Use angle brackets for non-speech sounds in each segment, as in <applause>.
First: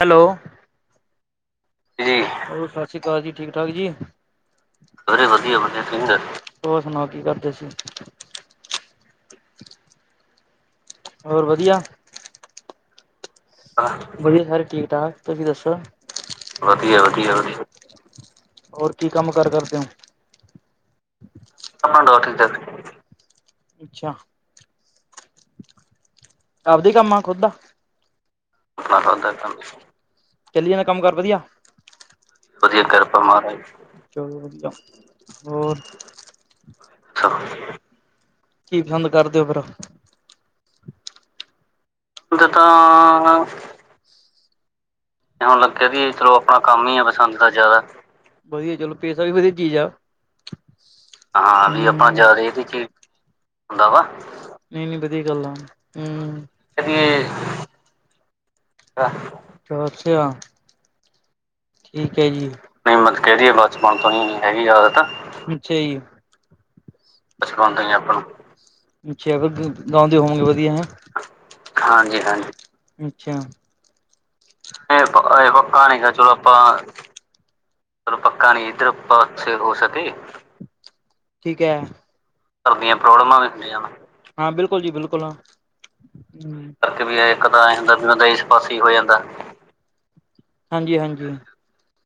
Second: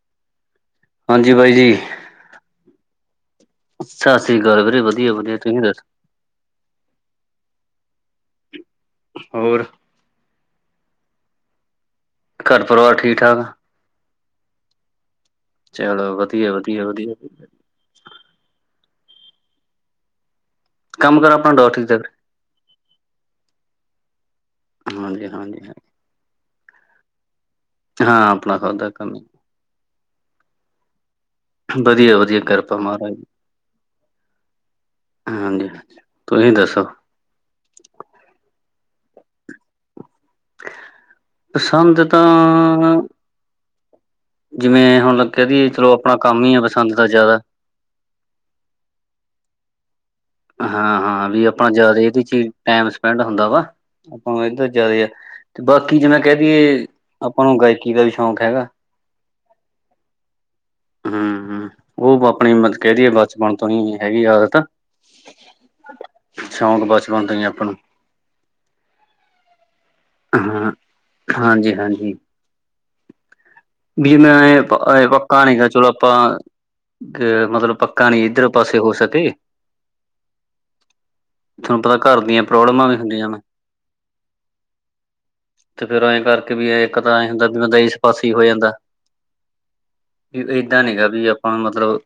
Hello. ਹਾਂਜੀ ਬਾਈ ਜੀ। ਹੋਰ ਸਸ ਸ਼੍ਰੀ ਕਾਲ ਜੀ, ਠੀਕ ਠਾਕ ਜੀ। ਸਤਿ ਸ੍ਰੀ ਅਕਾਲ ਵੀਰੇ ਵਧੀਆ ਹੋਰ ਵਧੀਆ ਤੁਸੀਂ ਦੱਸੋ ਸੁਨਾਓ ਕੀ ਕਰਦੇ ਸੀ। ਹੋਰ। ਹੋਰ ਵਧੀਆ। ਘਰ ਪਰਿਵਾਰ ਠੀਕ ਠਾਕ? <unintelligible> ਵਧੀਆ ਸਾਰੇ ਠੀਕ ਠਾਕ, ਤੁਸੀਂ ਦੱਸੋ। ਚਲੋ ਵਧੀਆ ਹੋਰ ਵਧੀਆ ਕੀ ਵਧੀਆ ਕੰਮ ਕਾਰ ਕਰਦੇ ਓ? ਕੰਮ ਕਾਰ ਆਪਣਾ ਡੋਰ ਠੀਕ ਠਾਕ <unintelligible> ਅੱਛਾ। ਹਾਂਜੀ-ਹਾਂਜੀ, ਹੈ। ਆਪ ਦਾ ਈ ਕੰਮ ਆ ਖੁਦ ਦਾ। ਹਾਂ ਆਪਣਾ ਖਾਦਾ ਕੰਮ ਚੱਲੀ ਜਾਂਦਾ ਕੰਮ ਕਾਰ ਵਧਿਆ। ਵਧੀਆ ਵਧੀਆ ਕਿਰਪਾ ਮਹਾਰਾਜ ਚਲੋ ਵਧੀਆ, ਹਾਂਜੀ ਹੋਰ। ਤੁਸੀਂ ਦੱਸੋ ਛਾ, ਕੀ ਕੰਮ ਕਰਦੇ ਓ ਫੇਰ? ਪਸੰਦ ਤਾਂ <unintelligible> ਤਾਂ ਜਿਵੇਂ ਹੁੱਨ। ਹੁਨ ਲੱਗਿਆ ਵੀ ਚਲੋ ਆਪਣਾ ਕੰਮ ਈ ਆ ਪਸੰਦ ਦਾ ਜ਼ਿਆਦਾ। ਹਾਂ-ਹਾਂ ਵੀ ਆਪਾ ਜ਼ਾਦਾ ਈ ਇਹਦੇ ਚ ਟਾਈਮ ਸਪੈਂਡ ਹੁੰਦਾ ਵਾ, ਭਾਂਵੇ ਏਦੇ ਨਹੀਂ ਨਹੀਂ ਜਾਦੇ ਆ, ਵਧੀਆ ਗੱਲ ਤੇ ਬਾਕੀ ਜਿਵੇਂ ਕੈ ਹੂੰ। ਦੀਏ, ਕਦੀ ਆਪਾਂ ਨੂੰ ਗਾਇਕੀ ਦਾ ਵੀ ਸ਼ੌਕ ਹੈਗਾ। ਚਲੋ, ਅੱਛਾ। ਹੂੰ, ਓ ਠੀਕ ਹੈ ਜੀ। ਆਪਣੀ ਕੈ ਨਹੀਂ ਦਈਏ ਮਤ ਕਹਿ ਦੀਏ ਬਚਪਨ ਤੋਂ ਹੀ ਹੈਗੀ ਆ ਆਦਤ। ਅੱਛਾ ਜੀ। ਅੱਛਾ ਹੋਣ ਬਾਸ <unintelligible> ਗਾਉਂਦੇ ਹੋਵੋਗੇ ਹਾਂ, ਵਦੀਆ ਹੈ? ਹਾਂਜੀ-ਹਾਂਜੀ ਹਾਂਜੀ-ਹਾਜੀ, ਅੱਛਾ। ਬੀ ਮੈਂ ਅ ਪੱਕਾ ਨੀ ਆ, ਚਲੋ ਆਪਾਂ, ਮਤਲਬ ਪ ਚਲੋ ਪੱਕਾ ਨੀ ਏਦਰ ਪਾਸੇ ਹੋ ਸਕੇ ਠੀਕ ਐ, ਤੁਹਾਨੂੰ ਪਤਾ ਘਰ ਦੀਆਂ ਘਾਰ ਪ੍ਰੋਬਲਮਾਂ ਵੀ ਦਿਆਂ ਹੁੰਦੀਆਂ ਨੇ ਪ੍ਰੋਬਲਮਾ ਬੀ ਹੂੰਦੀਆ ਨੇ। ਹਾਂ ਬਿਲਕੁਲ ਜੀ ਬਿਲਕੁਲ ਹੂੰ। ਤੇ ਫੇਰ ਐਂ ਕਰਕੇ ਵੀ ਇੱਕ ਤਾਂ ਐਂ ਪੈਹਾ ਹੁੰਦਾ ਵੀ ਬੰਦਾ ਹੂੰਦਾ, ਇਸ ਤਾਂ ਹੀ ਏਸ ਪਾਸੇ ਈ ਹੋ ਜਾਂਦਾ ਵੀ ਏਦਾਂ ਨੀ ਗਾ ਵੀ ਹਾਂਜੀ-ਹਾਂਜੀ। ਆਪਾਂ ਨੂੰ ਮਤਲਬ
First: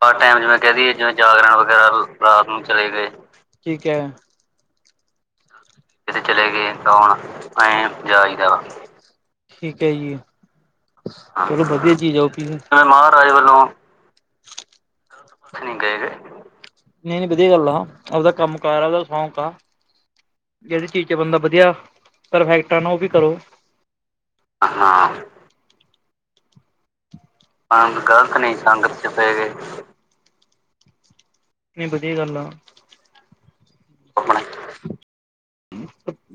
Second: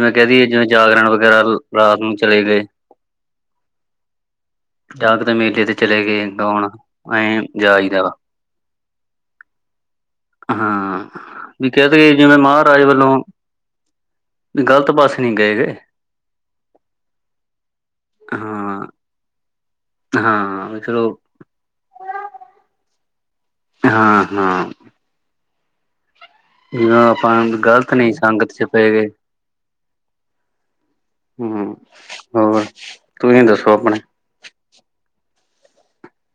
ਪਰ ਟੈਮ ਜਿਵੇਂ ਕੈਹ ਦਈਏ, ਜਿਵੇਂ ਜਾਗਰਣ ਵਗੈਰਾ ਰਾਤ ਨੂੰ ਚਲੇ ਗਏ। ਠੀਕ ਐ। ਜਾ ਕਿਤੇ ਮੇਲੇ ਤੇ ਚਲੇ ਗਏ ਗਾਓਣ, ਐਂ ਐਂ ਜਾਈਦਾ। ਠੀਕ ਐ ਜੀ, ਹਾਂ ਚਲੋ ਵੀ ਕਹਿ ਬਦੀਆ ਦਈਏ ਚੀਜ਼ ਆ ਜਿਵੇਂ ਓਕੇ ਜੀ, ਮਾਰਾਜ ਵੱਲੋਂ ਗਲਤ ਪਾਸੇ ਨੀ ਗਏ ਕਦੇ। ਨਈ ਨਈ ਬਦੀਆ ਗਾੱਲ ਆ, ਆਪਦਾ ਕੰਮ ਹਾਂ ਕਾਰ ਆ, ਆਪਦਾ ਸੌਂਕ ਆ। ਹਾਂ ਵੀ ਜੇੜੀ ਚੀਜ਼ ਚਲੋ ਚ ਬੰਦਾ ਬਦੀਆ, ਪਰਫੈਕਟ ਆ ਨਾ, ਓ ਹੀ ਕਰੋ। ਹਾਂ, ਹਾਂ। ਹਾਂ। ਊਂ ਆਪਾਂ, ਗ਼ਲਤ ਨਈ ਸੰਗਤ ਚ ਪਏ ਵੇ। ਹੂੰ। ਨਹੀਂ ਵਧੀਆ ਗੱਲ ਆ। ਹੋਰ ਤੁਸੀਂ ਦੱਸੋ ਅਪਣੇ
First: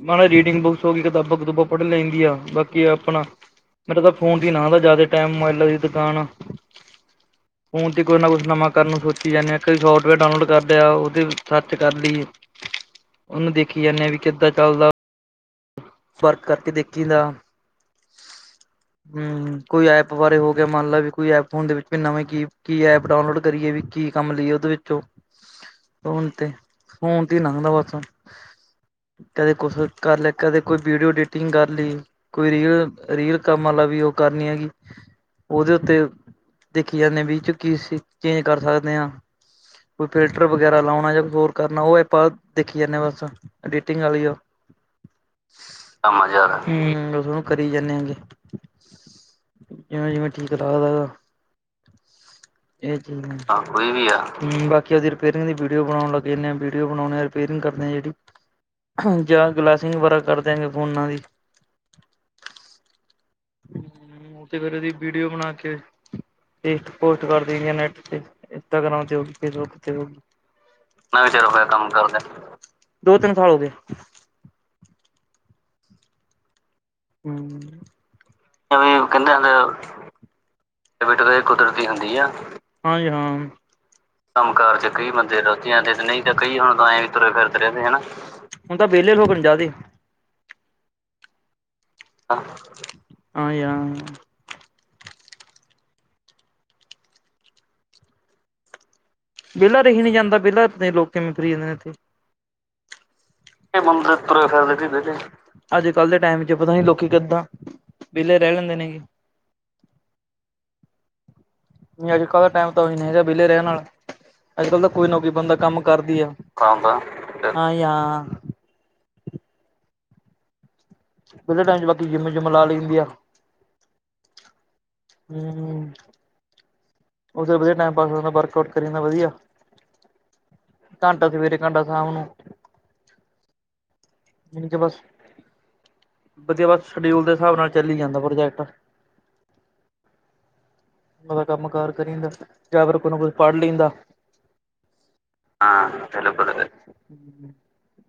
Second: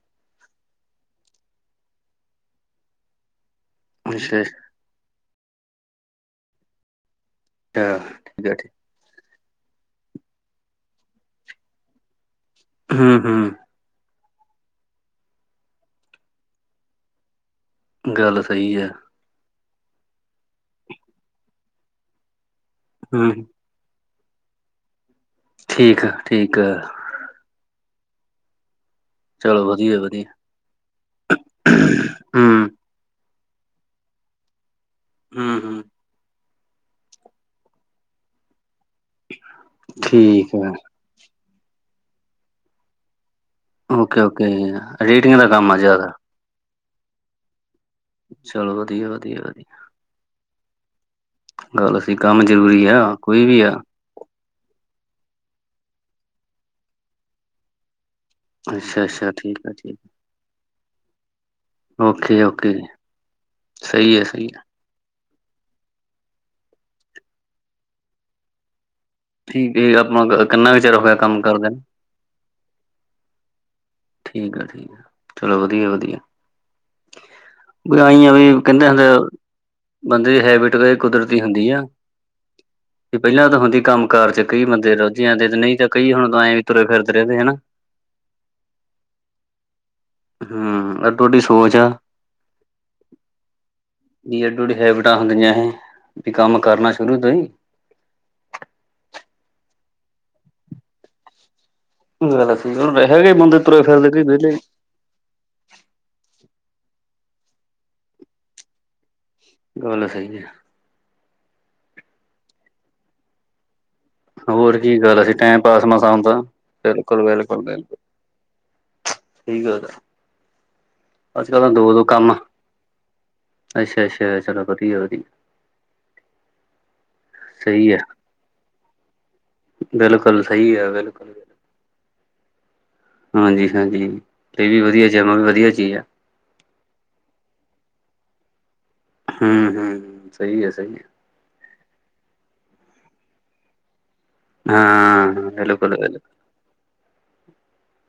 ਮ ਰੀੜੀਂਗ ਬੁੱਕਸ ਹੋ ਗੀ, ਕਿਤਾਬਾਂ-ਕੂਤੂਬਾਂ ਪੜ ਲੈਂਦੀ ਆ ਬਾਕੀ ਅਪਣਾ ਮਤਲਬ ਫੋਨ ਅੱਛਾ ਨਾਂ ਲਾ, ਜਾਦਾ ਟਾਈਮ ਮਬਾਏਲਾਂ ਦੀ ਦੁਕਾਨ ਆ। ਫੋਨ ਅੱਛਾ ਤੇ ਕੋਝ ਨਾ ਠੀਕ ਕੋਛ ਆ ਨਵਾਂ ਠੀਕ ਕਰਨ ਨੂੰ ਸੋਚੀ ਜਾਂਨੇ ਆ, ਕਈ ਸੋਫਟਵੇਅਰ ਡਾਊਨਲੋਡ ਕਰ ਲੇਆ, ਉਦੇ ਚ ਸਰਚ ਕਰ ਲਈ ਹਮ ਓਨੂੰ ਹਮ ਦੇਖੀ ਜਾਂਨੇ ਆ ਵੀ ਕਿੱਦਾਂ ਚਾੱਲਦਾ ਫਰਕ ਕਰਕੇ ਦੇਖੀ ਦਾ ਗਾੱਲ ਸਈ ਆ। ਹੂੰ, ਕੋਈ ਐਪ ਬਾਰੇ ਹੋ ਗੇਆ, ਮੰਨ ਲੇ ਵੀ ਕੋਈ ਐਪ ਓਦੇ ਵਿੱਚ ਵੀ ਨਵਾ ਕੀ, ਕੀ ਐਪ ਡਾਊਨਲੋਡ ਹਮ ਕਰੀਏ ਵੀ ਕੀ ਕਾੰਮ ਲਈਏ ਓਦੇ ਵਿੱਚੋਂ, ਠੀਕ ਆ ਫੋਨ ਤੇ, ਠੀਕ ਆ ਫੋਨ ਤੇ ਲੰਘਦਾ ਬਾਸ। ਕਦੇ ਚਲੋ ਕੋਸ ਵਧੀਆ ਕਰ ਲੇਆ, ਵਧੀਆ ਕਦੇ ਕੋਈ ਵੀੜੀਓ ਐਡੀਟਿੰਗ ਕਾਰ ਲਈ, ਕੋਈ ਹਮ ਰੀਲ਼ ਰੀਲ ਕੰਮ ਵਾਲਾ ਵੀ ਓ ਕਰਨੀ ਆਗੀ, ਹਮ ਓਦੇ ਹਮ ਉੱਤੇ ਦੇਖੀ ਯਾਰ ਨੇਵੀ ਚ ਕੀਸੀ ਚੇਂਜ ਕਰ ਸਾਕਦੇ ਆਂ। ਕੋਈ ਫੇਲਟਰ ਠੀਕ ਆ ਵਗੈਰਾ ਲਾਉਣਾ, ਯਾ ਕੋਸ ਹੋਰ ਕਰਨਾ, ਓ ਆਪਾਂ ਦੇਖੀ ਜਾਂਨੇ ਆ ਬਸ। ਅਡੇਟਿੰਗ ਓਕੇ ਵਾਲੀ ਆ, ਓਕੇ ਰੇਟਿੰਗ ਦਾ ਕੰਮ ਆ ਜ਼ਿਆਦਾ ਹੂੰ ਬਾਸ ਓਨੂੰ ਕਰੀ ਜਾਨੇ ਆਗੇ। ਚਲੋ ਠੀਕ। ਵਦੀਆ, ਵਦੀਆ, ਵਦੀਆ। ਜਿਵੇਂ-ਜਿਵੇਂ ਠੀਕ ਲਾਗਦਾ ਆਪਦਾ, ਆਪਦਾ ਮਾਨ ਲੋ ਅਸੀਂ ਕਾੰਮ ਜਰੂਰੀ ਆ, ਕੋਈ ਵੀ ਆ। ਹੂੰ, ਬਾਕੀ ਆਪਦੀ ਰਿਪੇਰਿੰਗ ਦੀ ਵੀੜੀਓ ਬਣਾਉਣ ਲੱਗੇ ਜਾਂਨੇ ਆ, ਬੀੜੀਓ ਬਣਾਓਣੇ ਆ। ਰਿਪਅਰਿੰਗ ਕਰਦੇ ਆ ਜੇੜੀ। ਅੱਛਾ ਅੱਛਾ ਹਾਂਜੀ, ਆ ਠੀਕ ਗਲਾਸਿੰਗ ਵਰਕ ਕਾਰਦੇ ਆਂ ਫੋਨਾਂ ਦੀ। ਓਕੇ-ਓਕੇ ਜੀ। ਹੂੰ, ਤੇ ਫੇਰ ਓਦੀ ਵੀਡੀਓ ਬਣਾ ਕੇ। ਰੀਲ ਪੋਸਟ ਕਰ ਦਈ ਦੀ ਆ, ਨੈੱਟ ਤੇ ਇੰਸਟਾਗ੍ਰਾਮ ਦੇ ਉੱਤੇ। ਇਹ ਲੋਕ ਠੀਕ ਤੇ, ਹੈ ਕਿੰਨਾ ਆਪਾਂ ਕਿੰਨਾ ਚਿਰ ਕੁ ਹੋਇਆ ਟਾਈਮ ਹੋ ਗੇਆ ਕਰਦੇ ਨੇ ਕੰਮ ਕਰਦੇ ਨੂੰ ਦੋ ਤਿੰਨ ਸਾਲ ਹੋ ਗਏ। ਠੀੲ ਆ, ਠੀਕਾ-ਠੀਕ ਆ <unintelligible> ਵੀ ਆਈ ਆ ਵੀ ਕਹਿੰਦੇ ਹੁੰਦੇ ਤੈਨੂੰ ਪਤਾ ਏ ਕੁਦਰਤੀ ਹੁੰਦੀ ਆ, ਹਾਂਜੀ, ਤੇ ਹਾਂਂ ਪਹਿਲਾਂ ਤਾਂ ਹੁੰਦੀ ਕੰਮ ਹਾੜਮ ਕਾਰ 'ਚ ਕਈ। ਰੁੱਝ ਬੰਦੇ ਜਾਂਦੇ ਤੇ ਨਹੀਂ ਗਲਤੀਆਂ ਤਾਂ ਤਿਦ ਨਈ ਤੇ ਤਾਂ ਐਂ ਕਈ ਵੀ ਹੁਣ ਆਏਂ ਤੁਰੇ ਹਨਾ ਫਿਰਦੇ ਰਹਿੰਦੇ ਹੈ ਨਾ। ਹੁਣ ਤਾਂ ਵਿਹਲੇ ਲੋਗ ਨੇ ਜਾਦੇ। ਹੂੰ, ਐ ਤੁਆਡੀ ਸੋਚ ਆ। ਆਂ, ਆਏ ਆ। ਵੀ ਐਡੋ ਐਂਡੀ ਹੈਬਿਟਾਂ ਹੁੰਦੀਆਂ ਇਹ ਵੀ ਕੰਮ ਕਰਨਾ ਸ਼ੁਰੂ ਤੋਂ ਈ। ਵੇਲਾ ਰਹੀ ਨੀ ਜਾਂਦਾ ਵੇਲਾ ਪਤਾ ਨੀ ਲੋਗ ਕਿਵੇਂ ਫਿਰੀ ਜਾਂਦੇ ਇੱਥੇ। ਗੱਲ ਸਹੀ। ਹੁਣ ਵੈਹੇ ਵੀ ਮੁੰਡੇ ਤੁਰੇ ਫਿਰਦੇ ਕਈ ਵੇਲੇ ਈ। ਕਿਉਂਕਿ ਵੇਲੇ ਅੱਜ ਕੱਲ੍ਹ ਦੇ ਟਾਈਮ 'ਚ ਪਤਾ ਨਹੀਂ ਲੋਕੀ ਕਿੱਦਾਂ ਵੇਲੇ ਰੈ ਲੈਂਦੇ ਨੇਗੇ। ਗਲ ਸਹੀ ਏ। ਨਈ ਅੱਜ ਕੱਲ੍ਹ ਦਾ ਟਾਈਮ ਤਾਂ ਔਹੀ ਨਹੀਂ ਰਿਆ ਬੇਲੇ ਰਹਿਣ ਆਲਾ ਅੱਜ ਹੋਰ ਕੱਲ ਤਾਂ ਕੀ ਕੋਈ ਨਾ ਗੱਲ ਕੋਈ ਸੀ ਬੰਦਾ ਟਾਈਮ ਕੰਮ ਪਾਸ ਮਸਾਂ ਕਰਦਾ ਈ ਆ। ਹੁੰਦਾ ਕਰਦਾ। ਹਾਂ ਯਾਂ। ਸਈ ਗੱਲ ਐ। ਵੇਲੇ ਟਾਈਮ 'ਚ ਬਾਕੀ ਜਿੰਮ ਜੁੰਮ ਲਾ ਲਈ ਦੀ ਆ। ਅੱਛਾ-ਅੱਛਾ ਚਲੋ। ਵਧੀਆ ਵਧੀਆ ਹੂੰ। ਉੱਥੇ ਵਧੀਆ ਸਹੀ ਟਾਈਮ ਹੈ ਪਾਸ ਹੋ ਜਾਦਾ ਵਰਕਆਊਟ ਕਰੀ ਜਾਂਦਾ ਵਧੀਆ। ਬਿਲਕੁਲ ਸਈ ਐ ਬਿਲਕੁਲ-ਬਿਲਕੁਲ। ਸਾਡਾ ਸਾਮ ਨੂੰ ਹਾਂਜੀ-ਹਾਂਜੀ ਏ ਯਾਨੀ ਕਿ ਵੀ ਬਸ ਵਧੀਆ। ਜਿੰਮ ਵੀ ਵਧੀਆ ਚੀਜ਼ ਆ। ਵਧੀਆ ਬਸ ਸ਼ਡਿਊਲ ਦੇ ਹਿਸਾਬ ਨਾਲ ਚੱਲੀ ਜਾਂਦਾ ਪ੍ਰੋਜੈਕਟ। ਹੂੰ-ਹੂੰ। ਸਈ ਐ-ਸਈ ਐ। ਆਵਦਾ ਕੰਮ ਕਾਰ ਕਰੀਦੈਂ ਜਾਂ ਫਿਰ ਕੁਛ ਨਾ ਕੁਛ ਪੜ ਲਈ ਦਾ। ਹੈ ਹਾਂ ਹਾਂ, ਬਿਲਕੁਲ ਬਿਲਕੁਲ।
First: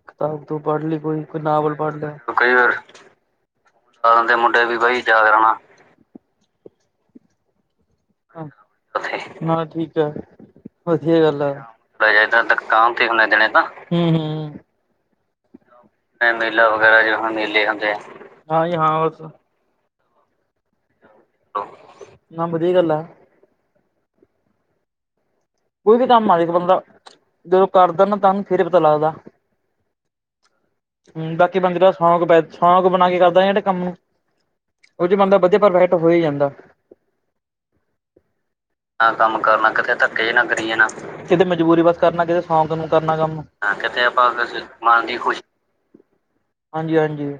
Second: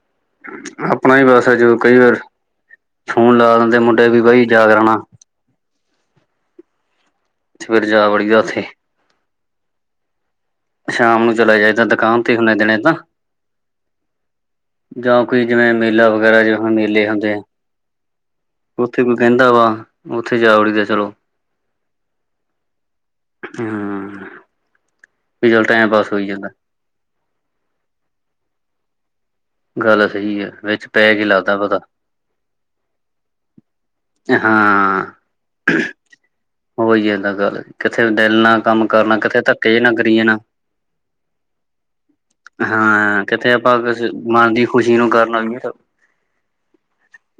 ਕਤਾਬ ਕਤੁਬੁ ਪੜ੍ਹ ਲਈ ਆਪਣਾ ਕੋਈ। ਕੋਈ ਨਾਵਲ ਪੜ੍ਹ ਲਿਆ। ਔ ਕਈ ਵਾਰ ਹੁਣ ਲਗਾ ਲੈਂਦੇ ਮੁੰਡੇ ਵੀ ਬਈ ਜਾਗਰਾਣਾ। ਜਾਗਰਾਣਾ। ਸਵੇਰੇ ਜਾ ਵੜੀ ਦੈ ਔਥੇ। ਨਾਲ਼ੇ ਠੀਕ ਐ। ਵਧੀਆ ਸ਼ਾਮ ਨੂੰ ਗੱਲ ਐ। ਚਲਾ ਜਾਈਦਾ ਦੁਕਾਨ ਪੈਸੇ ਤੇ ਤਾਂ ਹੁੰਦੇ ਦਿਨੇ ਤਾਂ ਦੁਕਾਨ ਤੇ ਹੁਣੇ ਦੇਣੇ ਨਾ। ਹੂੰ-ਹੂੰ। ਜਾਂ ਕੋਈ ਜਿਵੇਂ ਮੇਲਾ ਵਗੈਰਾ ਜਿਵੇਂ ਹੁਣ ਵਗੈਰਾ ਮੇਲੇ ਜੋ ਹੁੰਦੇ ਆ, ਮੇਲੇ ਹੁੰਦੇ ਆ ਹਾਂ ਜੀ ਹਾਂ ਔਥੇ ਕੋਈ ਬਸ ਕੈਂਦਾ ਵਾ ਔਥੇ ਜਾ ਵੜੀ ਦੈ ਨਾ ਵਧੀਆ ਗੱਲ ਐ। ਹੂੰ। ਵੀ ਚੱਲ ਟਾਈਮ ਕੋਈ ਵੀ ਪਾਸ ਕੰਮ ਹੋਈ ਮਾੜੇ ਜਾਂਦਾ ਕ ਬੰਦਾ, ਜਦੋਂ ਕਰਦੈ ਨਾ ਤੰਗ ਫੇਰ ਈ ਪਤਾ ਲੱਗਦੈ। ਗੱਲ ਸਹੀ ਹੈ ਵਿੱਚ ਪੈ ਕੇ ਹੂੰ, ਲੱਗਦਾ ਬਾਕੀ ਬੰਦੇ ਪਤਾ ਦਾ ਸ਼ੌਕ ਬੈ ਸ਼ੌਕ ਬਣਾ ਕੇ ਕਰਦੈ ਜਿਹੜੇ ਕੰਮ ਨੂੰ ਤੇ ਹਾਂ। ਔਦੇ 'ਚ ਬੰਦਾ ਬਧੀਆ ਪਰਫੈਕਟ ਹੋ ਹੀ ਜਾਂਦਾ। ਹੋ ਈ ਜਾਂਦਾ ਗਲ ਕਿੱਥੇ ਦਿਲ ਨਾਲ ਕੰਮ ਹਾਂ ਕਰਨਾ ਕੰਮ ਕਿੱਥੇ ਧੱਕੇ ਜ ਨਾ ਕਿਤੇ ਕਰੀ। ਧੱਕੇ ਜੇ ਜਾਣਾ ਨਾਲ ਕਰੀ ਜਾਣਾ। ਕਿਤੇ ਮਜਬੂਰੀ ਬਸ ਕਰਨਾ ਕਿਤੇ ਸ਼ੌਕ ਨੂੰ ਕਰਨਾ ਹਾਂ ਕੰਮ। ਕਿੱਥੇ ਹੂੰ ਆਪਾਂ ਕਿੱਥੇ ਆਪਾਂ ਮਨ ਦੀ <unintelligible> ਖੁਸ਼ੀ ਮਨ ਨੂੰ ਦੀ ਕਰਨਾ ਖੁਸ਼। ਵੀ ਹਾਂਜੀ-ਹਾਂਜੀ।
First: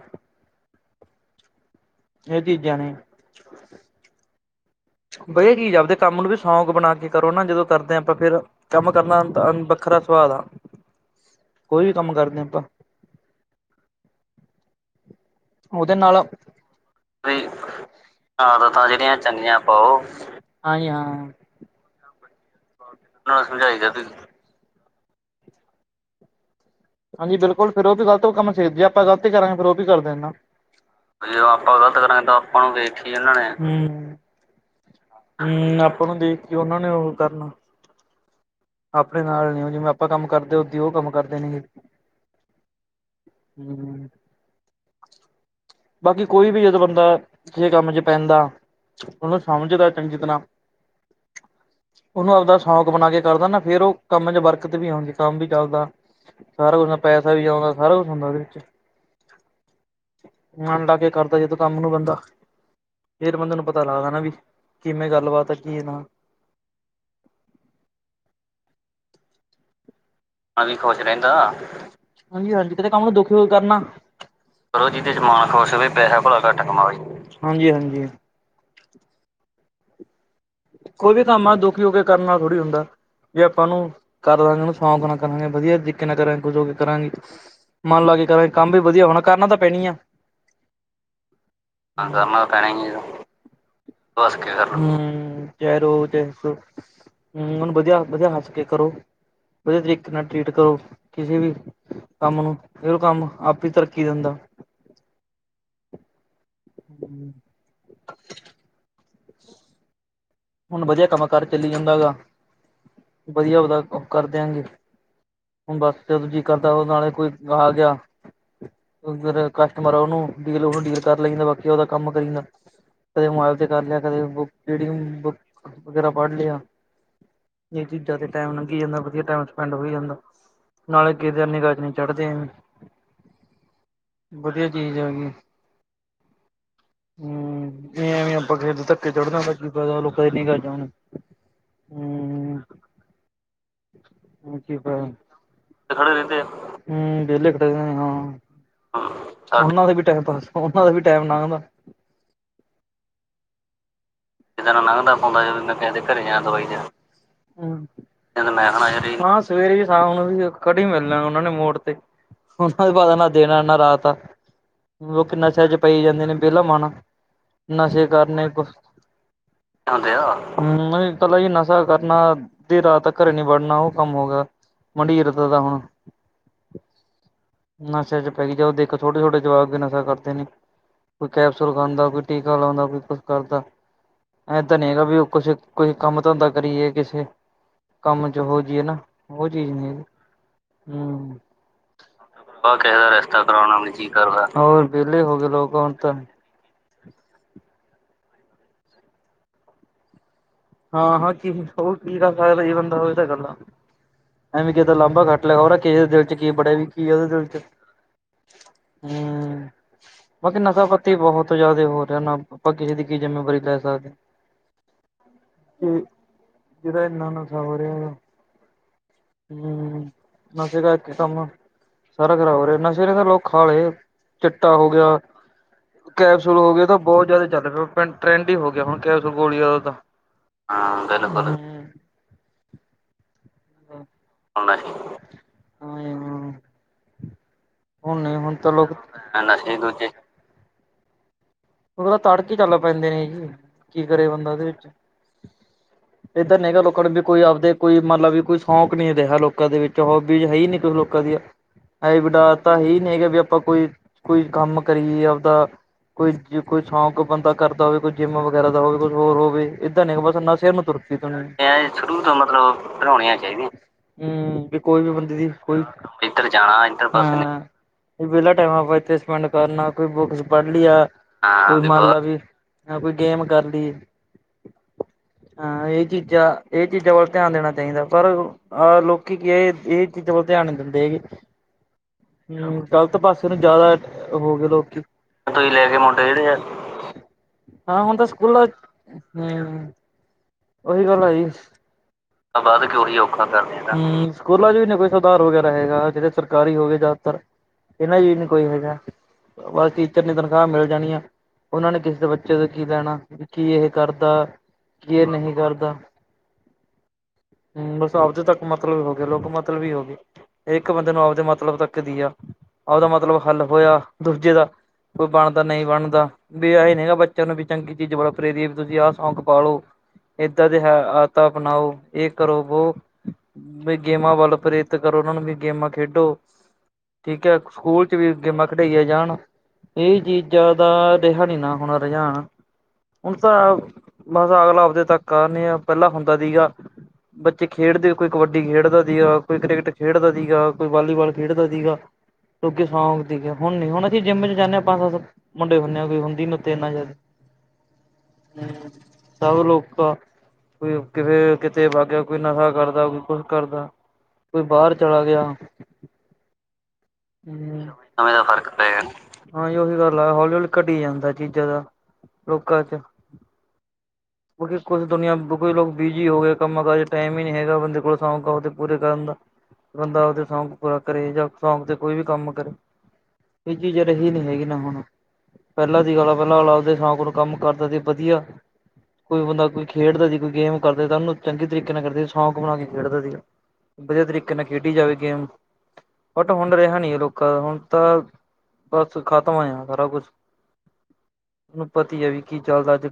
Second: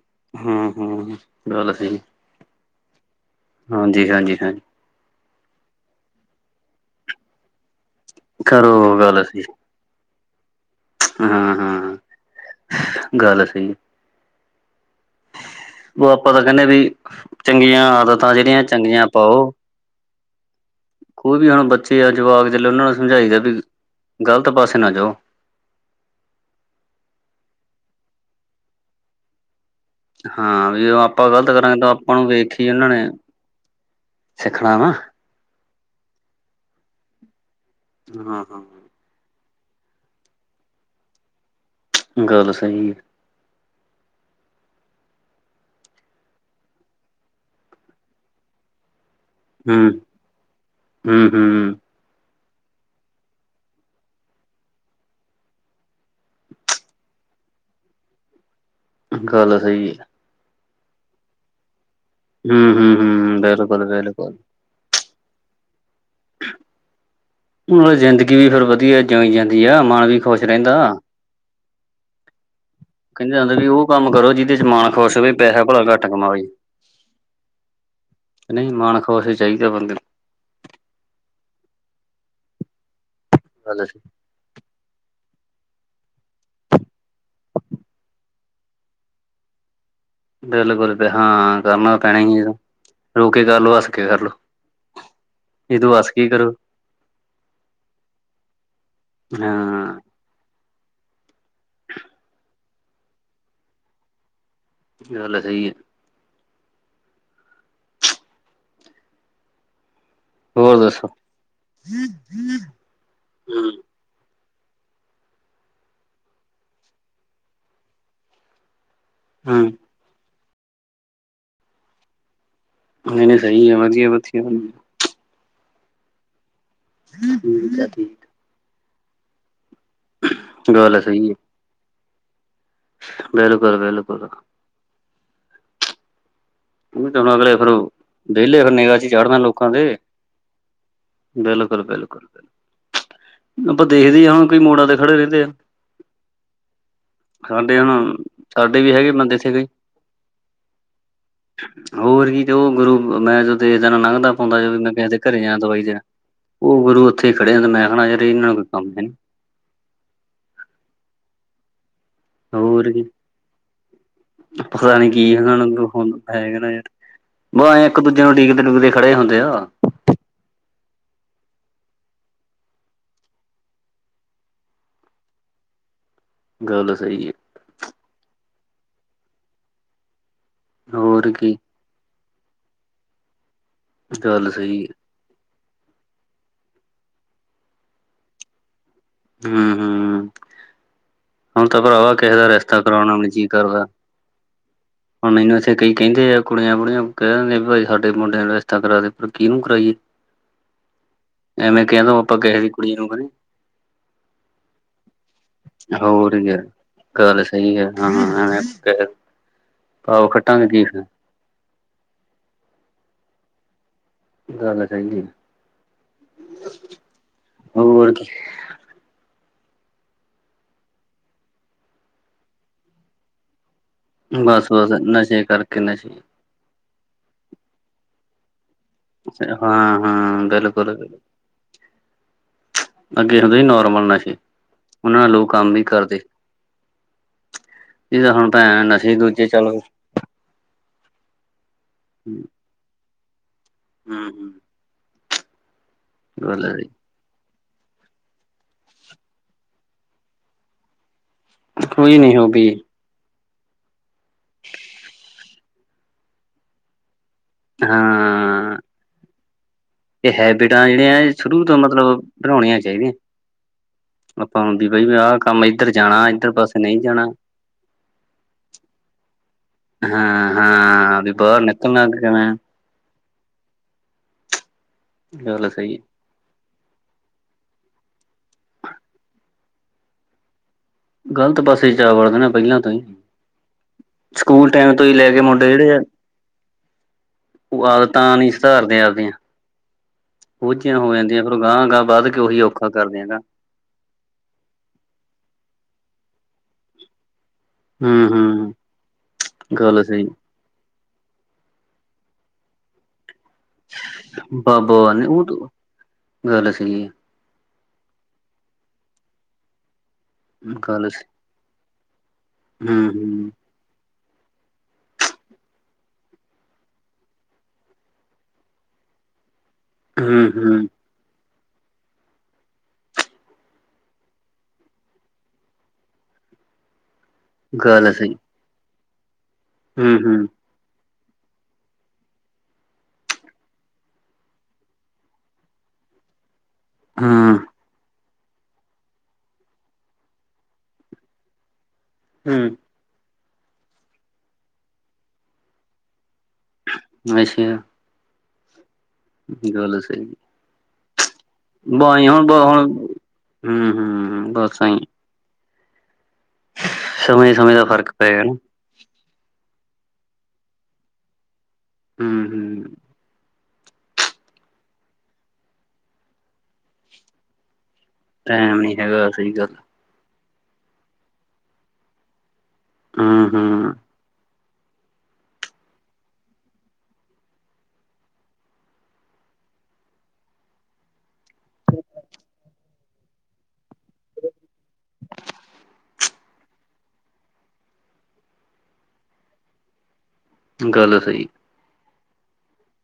ਹੂੰ-ਹੂੰ, ਗੱਲ ਸਈ ਏ। ਇਹ ਚੀਜ਼ਾਂ ਨੇ, ਹਾਂਜੀ ਹਾਂਜੀ ਬਈਐ ਕੀ ਆਪਦੇ ਕੰਮ ਨੂੰ ਵੀ ਸੌਂਕ ਬਣਾ ਕੇ ਕਰੋ ਨਾ ਜਦੋਂ ਕਰਦੇ ਆਂ ਆਪਾਂ ਫੇਰ ਕੰਮ ਕਰੋ ਕਰਨਾ ਵੱਖਰਾ ਸਵਾਲ ਆ। ਕੋਈ ਵੀ ਹਾਂ-ਹਾਂ ਕੰਮ ਕਰਦੇ ਆਪਾਂ ਗੱਲ ਸਈ ਔਦੇ ਉਹ ਨਾਲੋਂ ਆਪਾਂ ਤਾਂ ਕਹਿੰਦੇ ਵੀ ਹੀ ਚੰਗੀਆਂ ਆਦਤਾਂ ਜਿਹੜੀਆਂ ਆਦਤਾਂ ਚੰਗੀਆਂ ਜੇੜੀਆਂ ਪਾਓ ਚੰਗੀਆਂ ਪਾਔ। ਹਾਂ ਜੀ, ਹਾਂ। ਏ ਆ ਜਵਾਕ ਜਿੱਲੇ ਔਨਾਂ ਨੂੰ ਸਮਝਾਈ ਦੈ ਨੂੰ ਵੀ ਸਮਝਾਈਦਾ ਤੁਸੀਂ ਗ਼ਲਤ ਪਾਸੇ ਨਾ ਜਾਔ। ਹਾਂਜੀ, ਬਿਲਕੁਲ ਫੇਰ ਔਦੀ ਗਲ ਤੋਂ ਕੰਮ ਫੇਰ ਵੀ ਆਪਾਂ ਗਲਤੀ ਕਰਾਂਗੇ ਫਿਰ ਔ ਵੀ ਕਰ ਦਿੰਨਾ। ਜੇ ਆਪਾਂ ਗਲਤ ਕਰਾਂਗੇ ਤਾਂ ਆਪਾਂ ਨੂੰ ਵੇਖੀ ਏਨਾਂ ਨੇ ਸਿੱਖਣਾ ਵਾ ਹਮ ਆਪਾਂ ਨੂੰ ਦੇਖ ਕੇ ਉਹਨਾਂ ਨੇ ਉਹ ਕਰਨਾ ਹਾਂ <unintelligible> ਆਪਣੇ ਨਾਲ ਨੇ ਉਹ ਜਿਵੇਂ ਆਪਾਂ ਕੰਮ ਕਰਦੇ ਉਓਦੀ ਉਹ ਕੰਮ ਕਰਦੇ ਨੇਗੇ। ਗੱਲ ਸਹੀ ਹੈ। ਹੂੰ, ਬਾਕੀ ਕੋਈ ਵੀ ਜਦੋਂ ਬੰਦਾ ਕਿਸੇ ਕੰਮ ਚ ਪੈਂਦਾ, ਉਹਨੂੰ ਸਮਝਦਾ ਹੂੰ ਚੰਗੀ ਤਰ੍ਹਾਂ। ਹੂੰ ਹੂੰ ਉਹਨੂੰ ਆਪਦਾ ਸ਼ੌਕ ਬਣਾ ਕੇ ਕਰਦਾ ਨਾ ਫੇਰ ਉਹ ਕੰਮ ਚ ਬਰਕਤ ਵੀ ਆਉਂਦੀ ਕੰਮ ਵੀ ਚੱਲਦਾ ਹੈ। ਸਾਰਾ ਕੁਛ ਪੈਸਾ ਵੀ ਆਉਂਦਾ ਸਾਰਾ ਕੁਛ ਹੁੰਦਾ ਉਹਦੇ ਵਿੱਚ ਚ। ਗੱਲ ਸਹੀ ਹੈ। ਮਨ ਲਾ ਕੇ ਕਰਦਾ ਜਦੋਂ ਕੰਮ ਨੂੰ ਬੰਦਾ। ਹੂੰ ਹੂੰ ਫੇਰ ਹੂੰ, ਬੰਦੇ ਨੂੰ ਪਤਾ ਬਿਲਕੁਲ ਲੱਗਦਾ ਨਾ ਵੀ ਬਿਲਕੁਲ। ਕਿਵੇਂ ਗੱਲਬਾਤ ਆ ਕੀ ਇਹ ਨਾ। <unintelligible> ਜ਼ਿੰਦਗੀ ਵੀ ਫਿਰ ਵਧੀਆ ਜੀਈ ਜਾਂਦੀ ਆ ਮਨ ਵੀ ਖੁਸ਼ ਮਨ ਰਹਿੰਦਾ। ਵੀ ਖੁਸ਼ ਰਹਿੰਦਾ। ਹਾਂਜੀ ਹਾਂਜੀ ਕਿਤੇ ਕੰਮ ਨੂੰ ਦੁਖੀ ਕਹਿੰਦੇ ਹੋ ਕੇ ਹੁੰਦੇ ਵੀ ਕਰਨਾ ਉਹ ਕੰਮ ਕਰੋ ਜਿਹਦੇ ਚ ਪਰ ਓ ਜਿਦੇ ਖੁਸ਼ ਚ ਹੋਵੇ ਮਨ ਪੈਸਾ ਖੁਸ਼ ਭਲਾ ਹੋਵੇ ਘੱਟ ਪੈਸਾ ਭਲਾ ਕਮਾਵੇ। ਘੱਟ ਕਮਾਵੇ, ਹ ਹਜੀ। ਨਹੀਂ ਮਨ ਖੁਸ਼ ਹੀ ਚਾਹੀਦਾ ਬੰਦੇ ਨੂੰ। ਕੋਈ ਵੀ ਕੰਮ ਆ, ਦੁਖੀ ਹੋ ਕੇ ਕਰਨ ਨਾਲ ਥੋੜ੍ਹੀ ਹੁੰਦਾ ਜੇ ਆਪਾਂ ਨੂੰ ਕਰ ਦਾਂਗੇ ਉਹਨੂੰ ਸ਼ੌਂਕ ਨਾਲ ਕਰਾਂਗੇ ਵਧੀਆ ਤਰੀਕੇ ਨਾਲ ਕਰਾਂਗੇ ਖੁਸ਼ ਹੋ ਕੇ ਕਰਾਂਗੇ। ਮੰਨ ਲਾਕੇ ਕਰਾਂਗੇ ਕੰਮ ਵੀ ਵਧੀਆ ਹੋਣਾ ਕਰਨਾ ਤਾਂ ਪੈਣੀ ਆ। ਬਿਲਕੁਲ ਹਾਂ ਕਰਨਾ ਪੈਣਾ ਹੀ ਆ, ਰੋਕੇ ਕਰਲੋ ਹੱਸ ਕੇ ਕਰਲੋ। ਚਾਹੇ ਰੋ ਚ <unintelligible> ਉਹਨੂੰ ਵਧੀਆ ਵਧੀਆ ਹੱਸ ਕੇ ਕਰੋ ਵਧੀਆ ਹਾਂ ਤਰੀਕੇ ਕਿਨਾ ਟ੍ਰੀਟ ਕਰੋ ਕਿਸੇ ਵੀ ਕੰਮ ਨੂੰ ਇਹ ਕੰਮ ਆਪ ਹੀ ਤਰੱਕੀ ਦਿੰਦਾ। <unintelligible> ਸਹੀ ਹੈ। ਹੂੰ। ਹੋਰ ਹੁਣ ਵਧੀਆ ਦੱਸੋ। ਕੰਮ ਕਾਰ ਚਲੀ ਜਾਂਦਾ ਗਾ ਵਧੀਆ ਉਹਦਾ ਕਰ ਦਿਆਂਗੇ। ਹੁਣ ਬਸ ਜਦ ਜੀਅ ਕਰਦਾ ਉਹ ਨਾਲੇ ਕੋਈ ਆ ਗਿਆ। ਫ ਹੂੰ ਕਸਟਮਰ ਆ ਉਹਨੂੰ ਡੀਲ ਉਹਨੂੰ ਡੀਲ ਕਰ ਲਈਦਾ ਬਾਕੀ ਉਹਦਾ ਕੰਮ ਕਰੀਂਦਾ। ਨਹੀਂ ਕਦੇ ਨਹੀਂ ਮਾਲ ਸਹੀ ਹੈ ਚਕਾਂਦੇ ਹਾਂ ਤੇ ਵਧੀਆ ਵਧੀਆ ਕਦੇ <unintelligible> ਵਗੈਰਾ ਪੜ੍ਹ ਲਿਆ ਇਹ ਚੀਜ਼ਾਂ ਤੇ ਟੈਮ ਲੰਘੀ ਜਾਂਦਾ ਵਧੀਆ ਟਾਈਮ ਸਪੈਂਡ ਹੋਈ ਜਾਂਦਾ। ਗੱਲ ਨਾਲੇ ਸਹੀ ਹੈ ਕਿਦੇ ਨਿੱਘਾ ਚ ਨੀ ਚੜਦੇ ਐਵੇਂ। ਬਿਲਕੁਲ ਬਿਲਕੁਲ। ਵਧੀਆ ਚੀਜ਼ ਹੈਗੀ। ਹੂੰ <unintelligible> ਇਹ ਐਵੇਂ ਆਪਾਂ ਡੇਲੀ ਫਿਰ ਕਿਸੇ ਦੇ ਨਿਗ੍ਹਾ ਚ ਹੀ ਧੱਕੇ ਚੜਨਾ ਦਾ ਕੀ ਲੋਕਾਂ ਦੇ। ਫਾਇਦਾ ਲੋਕਾਂ ਦੀ ਨਿਗਾਹ ਚ ਆਉਣ। ਬਿਲਕੁਲ ਬਿਲਕੁਲ ਬਿਲਕੁਲ ਹੂੰ, ਆਪਾਂ ਦੇਖਦੇ ਹ ਹੁਣ ਕੋਈ ਹੋਰ ਕੀ ਮੁੋੜਾ ਤੇ ਫਾਇਦਾ। ਖੜੇ ਰਹਿੰਦੇ ਆ। ਖੜੇ ਰਹਿੰਦੇ, ਹਮ ਵੇਹਲੇ ਖੜੇ ਰ ਸਾਡੇ ਹੁਣ ਹਾਂ, ਸਾਡੇ ਵੀ ਹਾਂ, ਹੈਗੇ ਬੰਦੇ ਇੱਥੇ ਕਈ ਉਹਨਾ ਦੇ ਵੀ ਟਾਈਮਪਾਸ ਹਨ ਓਹਨਾ ਦਾ ਵੀ ਟਾਈਮ ਲੰਘਦਾ ਹੋਰ ਕੀ ਤੇ ਉਹ ਗੁਰੂ ਮੈਂ ਜਦੋਂ ਜਾਣਾ ਲੰਘਦਾ। ਦਾ ਜਿੱਦਾਂ ਨਾਲ ਮੈਂ ਲੰਘਦਾ ਕ ਘਰੇ ਪਾਉਂਦਾ ਜਾ ਜਦੋਂ ਮੈਂ ਦਵਾਈ ਕਿਸੇ ਦੇਣ ਦੇ ਘਰੇ ਜਾਣਾ ਦਵਾਈ ਦੇਣ। ਉਹ ਗੁਰੂ ਉੱਥੇ ਹੀ ਖੜੇ ਤੇ ਮੈਂ ਹੂੰ, ਕਹਿਣਾ ਯਾਰ ਇਹਨਾਂ ਜਦ ਨੂੰ ਕੋਈ ਮੈਂ ਕੰਮ ਆਣਾ ਹੈ ਨੀ। ਯਾਰੀ ਸਵੇਰੇ ਵੀ ਸ਼ਾਮ ਨੂੰ ਵੀ ਖੜੀ ਮਿਲਣਾ ਉਹਨਾ ਨੇ ਮੋੜ ਤੇ ਉਹਨਾਂ ਹੋਰ ਕੀ ਪਤਾ ਨਾ ਦਿਨ ਆ ਨਾ ਰਾਤ ਆ ਪਤਾ ਨੀ ਕੀ ਲੋਕ ਇਹਨਾਂ ਨਸ਼ੇ ਚ ਨੂੰ ਪਈ ਹੁਣ ਜਾਂਦੇ ਨੇ ਹੈਗਾ ਵਿਹਲਾ ਨਾ ਯਾਰ ਮਨ, ਬ ਐਂ ਇੱਕ ਨਸ਼ੇ ਦੂਜੇ ਨੂੰ ਕਰਨੇ ਡੀਕਦੇ ਕੁ ਡੁਕਦੇ ਖੜੇ ਹੁੰਦੇ ਆ। ਨਹੀਂ ਪਹਿਲਾ ਜੀ ਨਸ਼ਾ ਕਰਨਾ, ਅੱਧੀ ਰਾਤ ਤੱਕ ਘਰੇ ਨੀ ਵੜਨਾ ਉਹ ਕੰਮ ਹੋ ਗਿਆ। ਮੰਡੀਰ ਤੇ ਤਾਂ ਹੁਣ ਗੱਲ ਸਹੀ ਏ। ਨਸ਼ਿਆਂ ਚ ਪਈ ਜਾਓ, ਦੇਖੋ ਛੋਟੇ-ਛੋਟੇ ਜਵਾਕ ਵੀ ਨਸ਼ਾ ਕਰਦੇ ਨੇ, ਕੋਈ ਹੋਰ ਕੀ ਕੈਪਸੂਲ ਉਂਦਾ, ਕੋਈ ਟੀਕਾ ਲਾਉਂਦਾ, ਕੋਈ ਕੁਛ ਕਰਦਾ। ਗੱਲ ਐਦਾਂ ਸਹੀ ਨੀ ਹੈਗਾ ਵੀ ਉਹ ਕੁਛ ਕੋਈ ਕੰਮ-ਧੰਦਾ ਕਰੀਏ, ਕਿਸੇ ਕੰਮ ਚ ਹੋ ਜੀਏ ਨਾ। ਉਹ ਹੈ ਚੀਜ਼ ਹੂੰ ਨ ਹੈਗੀ ਹੂੰ ਹੂੰ ਹੁਣ ਤਾਂ ਭਰਾਵਾ ਕਿਸੇ ਦਾ ਪਰ ਰਿਸ਼ਤਾ ਕਿਸੇ ਦਾ ਕਰਾਉਣਾ ਵੀ ਨੀ ਰਿਸ਼ਤਾ ਜੀਅ ਕਰਾਉਣਾ ਕਰਦਾ ਵੀ ਔਰ ਬੇਲੇ ਹੋ ਗਏ ਲੋਕ ਹੁਣ ਤਾਂ। ਕੁੜੀਆਂ-ਬੁੜੀਆਂ ਕਹਿ ਦਿੰਦੀਆਂ ਭਾਈ ਸਾਡੇ ਮੁੰਡਿਆਂ ਨੂੰ ਰਿਸ਼ਤਾ ਕਰਾ ਦੇ, ਪਰ ਕਿਹਨੂੰ ਕਰਾਈਏ ਹਾਂ ਹਾਂ, ਕੀ ਐਵੇਂ ਉਹ ਕਹਿੰਦਾ ਕੀੜਾ ਆਪਾਂ ਖਾ ਕਿਸੇ ਦੀ ਲੇ ਕੁੜੀ ਬੰਦਾ ਨੂੰ ਓਹੀ ਤਾਂ ਕਹਿੰਦੇ ਗੱਲ ਆ। ਐਵੇ ਕਿਸੇ ਦਾ ਲਾਂਬਾ ਘਟ ਲਗਾਓ, ਕਿਸੇ ਦੇ ਦਿਲ 'ਚ ਹੋਰ ਕੀ ਯਾਰ ਬੜਿਆ ਵੀ ਕੀ ਆ ਉਦੇ ਗੱਲ ਦਿਲ ਚ ਸਹੀ ਹੈ ਹਾਂ ਐਵੇਂ ਹੂੰ। ਭਾਵ ਬਾਕੀ ਖੱਟਾਂਗੇ ਕੀ ਨਸ਼ਾ ਫੇਰ <unintelligible> ਆਪਾਂ ਕਿਸੇ ਦੀ ਕੀ ਜਿੰਮੇਵਾਰੀ ਲੈ ਸਕਦੇ ਆਂ। ਗੱਲ ਚਾਹੀਦੀ। ਕਿ ਜਿਹਦਾ ਇੰਨਾ ਇਨਾਂ ਹੋਰ ਕੀ <unintelligible> ਹੂੰ ਨਸ਼ੇ ਦਾ ਇਕ ਕੰਮ ਆ ਸਾਰਾ ਖਰਾਬ ਹੋ ਰਿਹਾ ਨਸ਼ੇ ਨੇ ਤਾਂ ਲੋਕ ਖਾ ਲੇ। ਬਸ ਬਸ ਨਸ਼ੇ ਕਰਕੇ ਨਸ਼ੇ ਸ਼ੁਰੂ ਹੋ ਗਿਆ, ਤਾਂ ਬਹੁਤ ਜ਼ਿਆਦਾ ਚੱਲ ਪਿਆ ਟਰੈਂਡ ਈ ਹੋ ਗਿਆ ਹੁਣ ਕੈਪਸੂਲ ਗੋਲੀਆਂ ਦਾ ਤਾਂ ਹਾਂ-ਹਾਂ, ਹਾਂ ਬਿਲਕੁਲ-ਬਿਲਕੁਲ। ਬਿਲਕੁਲ ਅੱਗੇ ਹੁੰਦੇ ਸੀ ਨੋਰਮਲ ਨਸ਼ੇ ਨਹੀਂ ਓਨਾਂ ਨਾਲ ਲੋਕ ਕੰਮ ਵੀ ਕਰਦੇ। ਹਾਂ ਏ ਤਾਂ ਹੁਣ ਭੈਣ ਅ ਨਸ਼ੇ ਈ ਦੂਜੇ ਚੱਲ ਨਸ਼ੇ ਦੂਜੇ ਉਹ ਤਾਂ ਤੜਕੇ ਈ ਚੱਲ ਪੈਂਦੇ ਨੇ ਜੀ, ਕੀ ਕਰੇ ਬੰਦਾ ਓਦੇ ਵਿੱਚ। ਇੱਧਰ ਗੱਲ ਨੀ ਗਾ ਲੋਕਾਂ ਨੂੰ ਵੀ ਕੋਈ ਆਪਦੇ ਕੋਈ ਮਤਲਵ ਵੀ ਕੋਈ ਸ਼ੌਂਕ ਨੀ ਰਿਹਾ ਲੋਕਾਂ ਦੇ ਵਿੱਚ, ਹੋਬੀਜ਼ ਹੈ ਈ ਨੀ ਕੁਛ ਲੋਕਾਂ ਦੀਆਂ। ਕੋਈ ਐਏ ਨੀ ਹੋ ਵੀ ਵੱਡਾਤਾ ਸੀ ਨੀ ਵੀ ਆਪਾਂ ਕੋਈ ਕੋਈ ਕੰਮ ਕਰੀਏ ਆਪਦਾ ਕੋਈ ਜੇ ਕੋਈ ਸ਼ੌਂਕ ਬੰਦਾ ਕਰਦਾ ਹੋਵੇ, ਕੋਈ ਜਿੰਮ ਵਗੈਰਾ ਹਾਂ ਦਾ ਹੋਵੇ, ਕੁਛ ਹੋਰ ਹੋਵੇ। ਏਦਾਂ ਨੀ ਇਹ ਬਸ ਨਸ਼ੇ ਨੂੰ ਹੈਬਿਟਾਂ ਤੁਰ ਪਈ ਜਿਹੜੀਆਂ ਸ਼ੁਰੂ ਤੋਂ ਦੁਨੀਆਂ। ਮਤਲਬ ਬਣਾਉਣੀਆਂ ਚਾਹੀਦੀਆਂ ਆਪਾਂ ਹੂੰ ਨੂੰ ਵੀ ਕੋਈ ਵੀ ਬਈ ਬੰਦੇ ਆਹ ਦੀ ਕੰਮ ਕੋਈ ਇੱਧਰ ਜਾਣਾ ਇੱਧਰ ਪਾਸੇ ਨਹੀਂ ਜਾਣਾ ਵੇਲਾ ਟਾਈਮ ਆਪਾਂ ਇੱਥੇ ਸਪੈਂਡ ਕਰਨਾ, ਕੋਈ ਬੁੱਕਸ ਪੜ੍ਹ ਲਈ ਯਾ ਹਾਂ-ਹਾਂ ਵੀ ਬਾਹਰ ਕੋਈ ਮੰਨ ਨਿਕਲਣਾ ਲੈ ਵੀ ਕਿਵੇਂ ਹਾਂ ਕੋਈ ਗੇਮ ਕਰ ਲਈ, ਗੱਲ ਹਾਂ ਸਹੀ ਐ। ਇਹ ਚੀਜ਼ ਜਾਂ ਇਹ ਚੀਜ਼ਾਂ ਵੱਲ ਧਿਆਨ ਦੇਣਾ ਚਾਹੀਦਾ, ਪਰ ਅਹ ਲੋਕੀ ਕੀ ਐ ਇਹ ਚੀਜ਼ਾਂ ਵੱਲ ਧਿਆਨ ਨੀ ਦਿੰਦੇ ਹੈਗੇ, ਗ਼ਲਤ ਪਾਸੇ ਜਾ ਵੜਦੇ ਨੇ ਪਹਿਲਾਂ ਹੂੰ ਤੋਂ ਹੀ ਗਲਤ ਪਾਸੇ ਨੂੰ ਜ਼ਿਆਦਾ ਹੋ ਗਏ ਸਕੂਲ ਟਾਈਮ ਲੋਕੀ, ਤੋਂ ਹੀ ਲੈ ਕੇ ਮੁੰਡੇ ਤੁਸੀਂ ਲੈ ਜਿਹੜੇ ਕੇ ਆ ਮੁੰਡੇ ਉਹ ਹਾਂ ਹੁਣ ਆਦਤਾਂ ਤਾਂ ਨੀ ਸਕੂਲਾ ਹੂੰ ਬਹੁਤ ਚੀਜ਼ਾਂ ਹੋ ਜਾਂਦੀਆਂ, ਫਿਰ ਅਗਾਂ-ਅਗਾਂ ਵੱਧ ਕੇ ਉਹੀ ਬਾਅਦ ਔਖਾ ਕੇ ਉਹੀ ਕਰਦੇ ਗਾ ਔਖਾ ਕਰਦੀਆਂ ਤੁਆਨੂੰ ਸਕੂਲਾਂ ਚ ਵੀ ਨਈ ਕੋਈ ਸੁਧਾਰ ਵਗੈਰਾ ਹੈਗਾ, ਜਿਹੜੇ ਸਰਕਾਰੀ ਹੋ ਗਏ ਜ਼ਿਆਦਾਤਰ ਇਹਨਾਂ ਚ ਵੀ ਨੀ ਕੋਈ ਹੂੰ-ਹੂੰ ਹੈਗਾ ਬਸ ਗੱਲ ਟੀਚਰ ਸਹੀ ਨੇ ਤਨ ਖਾਹ ਮਿਲ ਜਾਣੀਆ, ਉਨਾਂ ਨੇ ਕਿਸੇ ਦੇ ਬੱਚੇ ਤੋਂ ਕੀ ਲੈਣਾ ਕੀ ਇਹ ਕਰਦਾ, ਬਾਬਾ ਕੀ ਨੇ ਇਹ ਨਹੀਂ ਉਹ ਕਰਦਾ। ਗੱਲ ਸਈ ਐ। ਹੂੰ ਬਸ ਆਪਦੇ ਤੱਕ ਮਤਲਬ ਹੋ ਗਿਆ, ਲੋਕ ਮਤਲਬੀ ਹੋ ਗਏ। ਇੱਕ ਗੱਲ ਬੰਦੇ ਨੂੰ ਆਪਦੇ ਮਤਲਬ ਤੱਕ ਦੀ ਆ, ਉਹਦਾ ਮਤਲਬ ਹੂੰ-ਹੂੰ, ਹੱਲ ਹੋਇਆ ਦੂਜੇ ਦਾ ਕੋਈ ਬਣਦਾ ਨਈ ਬਣਦਾ ਬੇ ਆਹੀ ਨੀ ਹੈਗਾ ਬੱਚਿਆਂ ਨੂੰ ਵੀ ਚੰਗੀ ਚੀਜ਼ ਵੱਲ ਪ੍ਰੇਰੀਏ ਵੀ ਤੁਸੀਂ ਆਹ ਸੌਂਕ ਪਾਲੋ। ਏਦਾਂ ਦੇ ਹੂੰ-ਹੂੰ ਹੈ ਆਦਤਾਂ ਅਪਣਾਓ ਇਕ ਰੋਬੋ ਬਈ ਗੇਮਾਂ ਵੱਲ ਪ੍ਰੇਰਿਤ ਕਰੋ ਉਨਾਂ ਨੂੰ ਵੀ ਗੇਮਾਂ ਖੇਡੋ ਠੀਕ ਐ ਸਕੂਲ ਗੱਲ ਚ ਵੀ ਸਹੀ ਗੇਮਾਂ ਖਿਡਾਈਆ ਜਾਣ ਇਹ ਹੂੰ-ਹੂੰ, ਚੀਜਾ ਦਾ ਰਿਹਾ ਨੀ ਨਾ ਹੁਣ ਰੁਝਾਨ ਹੁਣ ਤਾਂ ਬਸ ਅਗਲਾ ਆਪਦੇ ਤੱਕ ਆ ਨਈ ਅ ਪਹਿਲਾਂ ਹੁੰਦਾ ਸੀਗਾ। ਹੂੰ-ਹੂੰ ਬੱਚੇ ਖੇਡਦੇ ਕੋਈ ਕਬੱਡੀ ਖੇਡਦਾ ਸੀ, ਕੋਈ ਕ੍ਰਿਕਟ ਖੇਡਦਾ ਸੀਗਾ, ਕੋਈ ਵਾਲੀਬਾਲ ਖੇਡਦਾ ਸੀਗਾ। ਓਕੇ ਸੌਂਗ ਦੇਖਿਆ ਹੁਣ ਨੀ ਹੁਣ ਅਸੀਂ ਜਿੰਮ ਚ ਜਾਂਨੇ ਆ ਪੰਜ ਸੱਤ ਮੁੰਡੇ ਹੁੰਨੇ ਆ ਕੋਈ ਹੁੰਦੀ ਅੱਛਾ <unintelligible> ਸਭ ਗੱਲ ਲੋਕਾ ਸਹੀ ਕੋਈ ਓਕੇ ਫੇਰ ਕਿ ਤੇ ਬਾਗਿਆ ਬਾਈ ਕੋਈ ਹੁਣ ਨਸ਼ਾ ਹੁਣ ਕਰਦਾ ਕੋਈ ਕੁਛ ਕਰਦਾ ਹੂੰ-ਹੂੰ ਕੋਈ ਬਸ ਬਾਰ ਆਈ ਚਲਾ ਗਿਆ। ਸਮੇਂ-ਸਮੇਂ ਦਾ ਫ਼ਰਕ ਪੈ ਸਮੇ ਦਾ ਗਿਆ ਨਾ ਫਰਕ ਨੇ ਹਾਂ ਉਹੀ ਗੱਲ ਹੌਲੀ ਹੌਲੀ ਘਟੀ ਜਾਂਦਾ ਚੀਜਾ ਦਾ ਲੋਕਾਂ ਹੂੰ-ਹੂੰ ਚ <inaudible> ਕੁਝ ਕੁ ਦੁਨੀਆ ਕੁਝ ਲੋਕ ਬੀਜੀ ਹੋ ਗਏ ਕੰਮ ਕਾਰਾਂ ਚ ਟਾਈਮ ਨਹੀਂ ਹੈਗਾ ਬੰਦੇ ਕੋਲ ਸ਼ੌਂਕ ਹੈ ਉਹਦੇ ਟੈਮ ਨੀ ਪੂਰੇ ਰਹਿਣ ਹੈਗਾ ਦਾ ਸਹੀ ਗੱਲ ਬੰਦਾ ਆਪਦੇ ਸੌਂਗ ਕਰੇ ਜਾਂ ਸੌਂਕ ਤੇ ਕੋਈ ਵੀ ਕੰਮ ਕਰੇ ਹੂ ਹੂ,,, ਇਹੀ ਨਹੀਂ ਹੈਗੀ ਨਾ ਹੁਣ ਪਹਿਲਾਂ ਦੀ ਅਗਲਾ ਪਹਿਲਾ ਵਲੋਗ ਸ਼ਾਹਕੋਟ ਤੇ ਕੰਮ ਕਰਦਾ ਸੀ ਵਧੀਆ ਕੋਈ ਬੰਦਾ ਕੋਈ ਖੇਡਦਾ ਸੀ ਕੋਈ ਗੇਮ ਕਰਦੇ ਸਾਨੂੰ ਚੰਗੇ ਤਰੀਕੇ ਨਾਲ ਕਰਦੇ ਸੌਂਕ ਬਣਾ ਕੇ ਖੇਡਦਾ ਸੀਗਾ ਵਧੀਆ ਤਰੀਕੇ ਨਾਲ ਖੇਡੀ ਜਾਵੇ ਗੇਮ ਬਟ ਹੁਣ ਰਿਹਾ ਨੀ ਰੁੱਖ, ਹੁਣ ਤਾਂ ਬਸ ਖਤਮ ਆ ਸਾਰਾ ਕੁਛ ਗੱਲ ਸਹੀ ਰੂਪ ਪਤੀ ਹੀ ਐ ਵੀ ਕੀ ਚੱਲਦਾ ਅੱਜ